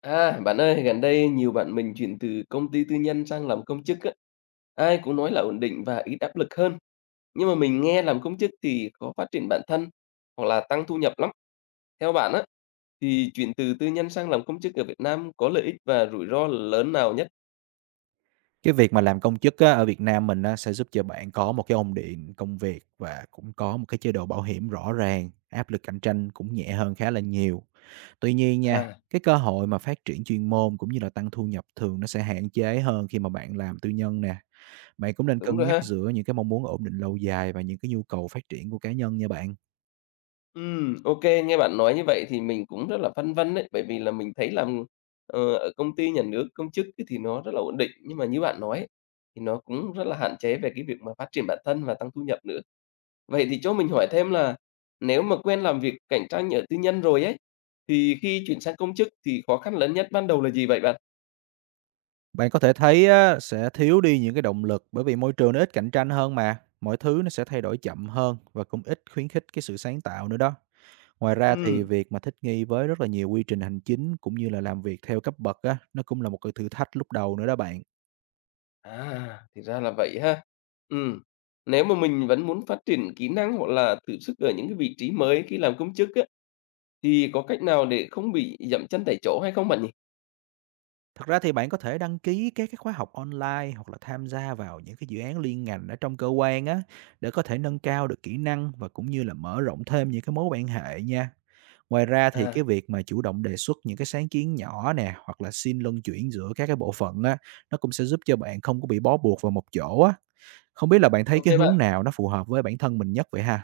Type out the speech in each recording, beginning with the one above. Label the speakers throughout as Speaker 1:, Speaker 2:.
Speaker 1: À, bạn ơi, gần đây nhiều bạn mình chuyển từ công ty tư nhân sang làm công chức á. Ai cũng nói là ổn định và ít áp lực hơn. Nhưng mà mình nghe làm công chức thì khó phát triển bản thân hoặc là tăng thu nhập lắm. Theo bạn á, thì chuyển từ tư nhân sang làm công chức ở Việt Nam có lợi ích và rủi ro lớn nào nhất?
Speaker 2: Cái việc mà làm công chức á, ở Việt Nam mình á, sẽ giúp cho bạn có một cái ổn định công việc và cũng có một cái chế độ bảo hiểm rõ ràng, áp lực cạnh tranh cũng nhẹ hơn khá là nhiều. Tuy nhiên nha,
Speaker 1: À,
Speaker 2: cái cơ hội mà phát triển chuyên môn cũng như là tăng thu nhập thường nó sẽ hạn chế hơn khi mà bạn làm tư nhân nè. Bạn cũng nên
Speaker 1: đúng
Speaker 2: cân
Speaker 1: rồi
Speaker 2: nhắc
Speaker 1: ha.
Speaker 2: giữa những cái mong muốn ổn định lâu dài và những cái nhu cầu phát triển của cá nhân nha bạn.
Speaker 1: Ok, nghe bạn nói như vậy thì mình cũng rất là phân vân đấy, bởi vì là mình thấy là, ờ, ở công ty nhà nước, công chức ấy thì nó rất là ổn định, nhưng mà như bạn nói ấy, thì nó cũng rất là hạn chế về cái việc mà phát triển bản thân và tăng thu nhập nữa. Vậy thì cho mình hỏi thêm là nếu mà quen làm việc cạnh tranh ở tư nhân rồi ấy, thì khi chuyển sang công chức thì khó khăn lớn nhất ban đầu là gì vậy bạn?
Speaker 2: Bạn có thể thấy á, sẽ thiếu đi những cái động lực bởi vì môi trường nó ít cạnh tranh hơn mà. Mọi thứ nó sẽ thay đổi chậm hơn và cũng ít khuyến khích cái sự sáng tạo nữa đó. Ngoài ra thì
Speaker 1: Ừm,
Speaker 2: việc mà thích nghi với rất là nhiều quy trình hành chính cũng như là làm việc theo cấp bậc á, nó cũng là một cái thử thách lúc đầu nữa đó bạn.
Speaker 1: à, thì ra là vậy ha. Ừm, nếu mà mình vẫn muốn phát triển kỹ năng hoặc là thử sức ở những cái vị trí mới khi làm công chức á, thì có cách nào để không bị dậm chân tại chỗ hay không bạn nhỉ?
Speaker 2: Thật ra thì bạn có thể đăng ký các cái khóa học online hoặc là tham gia vào những cái dự án liên ngành ở trong cơ quan á để có thể nâng cao được kỹ năng và cũng như là mở rộng thêm những cái mối quan hệ nha. Ngoài ra thì cái
Speaker 1: À,
Speaker 2: việc mà chủ động đề xuất những cái sáng kiến nhỏ nè hoặc là xin luân chuyển giữa các cái bộ phận á nó cũng sẽ giúp cho bạn không có bị bó buộc vào một chỗ á. Không biết là bạn thấy
Speaker 1: ok
Speaker 2: cái
Speaker 1: bạn.
Speaker 2: hướng nào nó phù hợp với bản thân mình nhất vậy ha?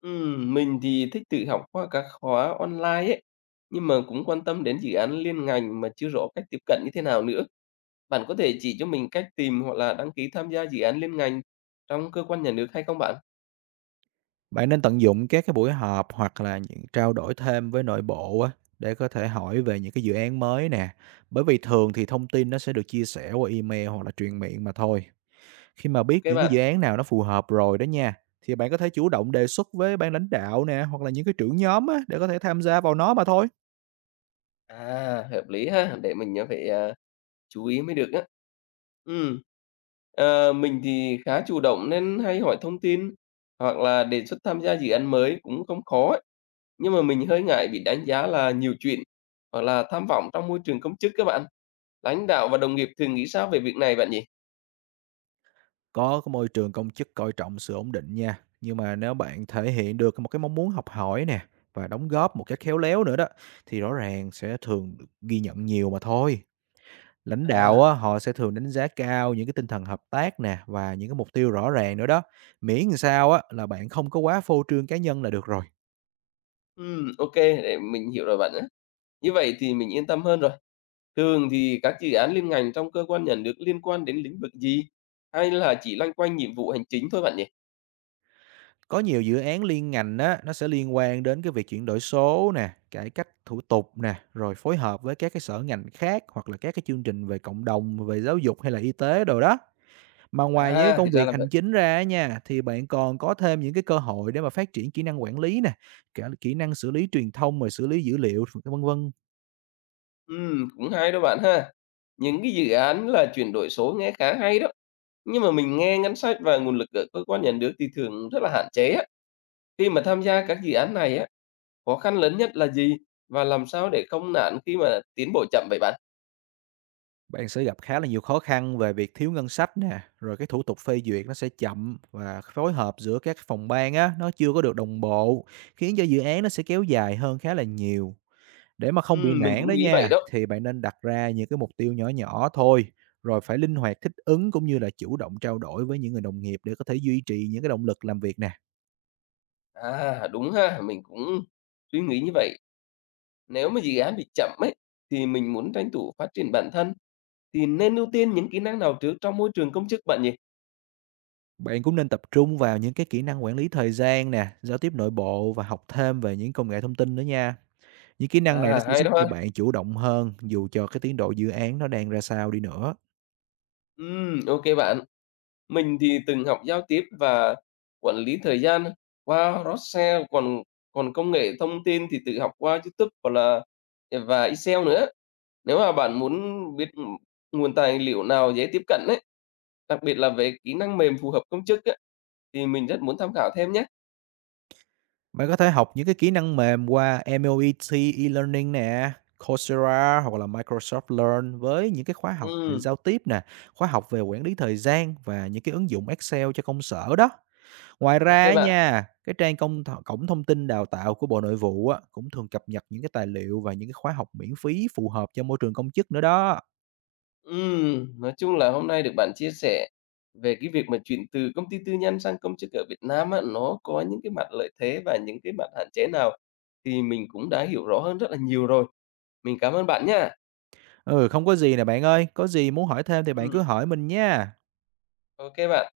Speaker 1: Mình thì thích tự học qua các khóa online ấy, nhưng mà cũng quan tâm đến dự án liên ngành mà chưa rõ cách tiếp cận như thế nào nữa. Bạn có thể chỉ cho mình cách tìm hoặc là đăng ký tham gia dự án liên ngành trong cơ quan nhà nước hay không bạn?
Speaker 2: Bạn nên tận dụng các cái buổi họp hoặc là những trao đổi thêm với nội bộ á, để có thể hỏi về những cái dự án mới nè. Bởi vì thường thì thông tin nó sẽ được chia sẻ qua email hoặc là truyền miệng mà thôi. Khi mà
Speaker 1: Ok
Speaker 2: biết những cái
Speaker 1: bạn.
Speaker 2: dự án nào nó phù hợp rồi đó nha, thì bạn có thể chủ động đề xuất với ban lãnh đạo nè hoặc là những cái trưởng nhóm á, để có thể tham gia vào nó mà thôi.
Speaker 1: À, hợp lý ha, để mình, à, phải, à chú ý mới được á. Ừm. Ờ, mình thì khá chủ động nên hay hỏi thông tin hoặc là đề xuất tham gia dự án mới cũng không khó ấy. Nhưng mà mình hơi ngại bị đánh giá là nhiều chuyện hoặc là tham vọng trong môi trường công chức các bạn. Lãnh đạo và đồng nghiệp thường nghĩ sao về việc này bạn nhỉ?
Speaker 2: Có cái môi trường công chức coi trọng sự ổn định nha. Nhưng mà nếu bạn thể hiện được một cái mong muốn học hỏi nè và đóng góp một cách khéo léo nữa đó, thì rõ ràng sẽ thường được ghi nhận nhiều mà thôi. Lãnh đạo
Speaker 1: À,
Speaker 2: á, họ sẽ thường đánh giá cao những cái tinh thần hợp tác nè và những cái mục tiêu rõ ràng nữa đó. Miễn làm sao á là bạn không có quá phô trương cá nhân là được rồi.
Speaker 1: OK, để mình hiểu rồi bạn nhé. Như vậy thì mình yên tâm hơn rồi. Thường thì các dự án liên ngành trong cơ quan nhà nước liên quan đến lĩnh vực gì? Hay là chỉ loanh quanh nhiệm vụ hành chính thôi bạn nhỉ?
Speaker 2: Có nhiều dự án liên ngành á, nó sẽ liên quan đến cái việc chuyển đổi số nè, cải cách thủ tục nè, rồi phối hợp với các cái sở ngành khác hoặc là các cái chương trình về cộng đồng, về giáo dục hay là y tế đồ đó. Mà ngoài những cái
Speaker 1: À, thì
Speaker 2: công
Speaker 1: ra là
Speaker 2: việc hành
Speaker 1: vậy.
Speaker 2: chính ra á nha, thì bạn còn có thêm những cái cơ hội để mà phát triển kỹ năng quản lý nè, cả kỹ năng xử lý truyền thông rồi xử lý dữ liệu vân vân.
Speaker 1: Cũng hay đó bạn ha. Những cái dự án là chuyển đổi số nghe khá hay đó, nhưng mà mình nghe ngân sách và nguồn lực ở cơ quan nhà nước thì thường rất là hạn chế á. Khi mà tham gia các dự án này á, khó khăn lớn nhất là gì? Và làm sao để không nản khi mà tiến bộ chậm vậy bạn?
Speaker 2: Bạn sẽ gặp khá là nhiều khó khăn về việc thiếu ngân sách nè, rồi cái thủ tục phê duyệt nó sẽ chậm và phối hợp giữa các phòng ban á nó chưa có được đồng bộ, khiến cho dự án nó sẽ kéo dài hơn khá là nhiều. Để mà không bị
Speaker 1: Mình
Speaker 2: nản
Speaker 1: cũng
Speaker 2: đó
Speaker 1: nghĩ vậy
Speaker 2: nha,
Speaker 1: đó.
Speaker 2: thì bạn nên đặt ra những cái mục tiêu nhỏ nhỏ thôi, rồi phải linh hoạt thích ứng cũng như là chủ động trao đổi với những người đồng nghiệp để có thể duy trì những cái động lực làm việc nè.
Speaker 1: À, đúng ha, mình cũng suy nghĩ như vậy. Nếu mà dự án bị chậm ấy, thì mình muốn tranh thủ phát triển bản thân, thì nên ưu tiên những kỹ năng nào trước trong môi trường công chức bạn nhỉ?
Speaker 2: Bạn cũng nên tập trung vào những cái kỹ năng quản lý thời gian nè, giao tiếp nội bộ và học thêm về những công nghệ thông tin nữa nha. Những kỹ năng này nó
Speaker 1: À,
Speaker 2: sẽ
Speaker 1: hay
Speaker 2: giúp
Speaker 1: đó
Speaker 2: cho
Speaker 1: ha.
Speaker 2: bạn chủ động hơn dù cho cái tiến độ dự án nó đang ra sao đi nữa.
Speaker 1: Ok bạn. Mình thì từng học giao tiếp và quản lý thời gian qua Rossell, còn còn công nghệ thông tin thì tự học qua YouTube hoặc là ờ, và Excel nữa. Nếu mà bạn muốn biết, nguồn tài liệu nào dễ tiếp cận đấy, đặc biệt là về kỹ năng mềm phù hợp công chức á, thì mình rất muốn tham khảo thêm nhé.
Speaker 2: Bạn có thể học những cái kỹ năng mềm qua MOET e-learning nè, Coursera hoặc là Microsoft Learn với những cái khóa học về
Speaker 1: Ừm,
Speaker 2: giao tiếp nè, khóa học về quản lý thời gian và những cái ứng dụng Excel cho công sở đó. Ngoài ra
Speaker 1: ô
Speaker 2: á
Speaker 1: bạn.
Speaker 2: nha, cái trang cổng thông tin đào tạo của Bộ Nội vụ á, cũng thường cập nhật những cái tài liệu và những cái khóa học miễn phí phù hợp cho môi trường công chức nữa đó.
Speaker 1: Nói chung là hôm nay được bạn chia sẻ về cái việc mà chuyển từ công ty tư nhân sang công chức ở Việt Nam á, nó có những cái mặt lợi thế và những cái mặt hạn chế nào, thì mình cũng đã hiểu rõ hơn rất là nhiều rồi. Mình cảm ơn bạn nhá.
Speaker 2: Ừ, không có gì nè bạn ơi, có gì muốn hỏi thêm thì bạn
Speaker 1: Ừm,
Speaker 2: cứ hỏi mình nha.
Speaker 1: ô bạn.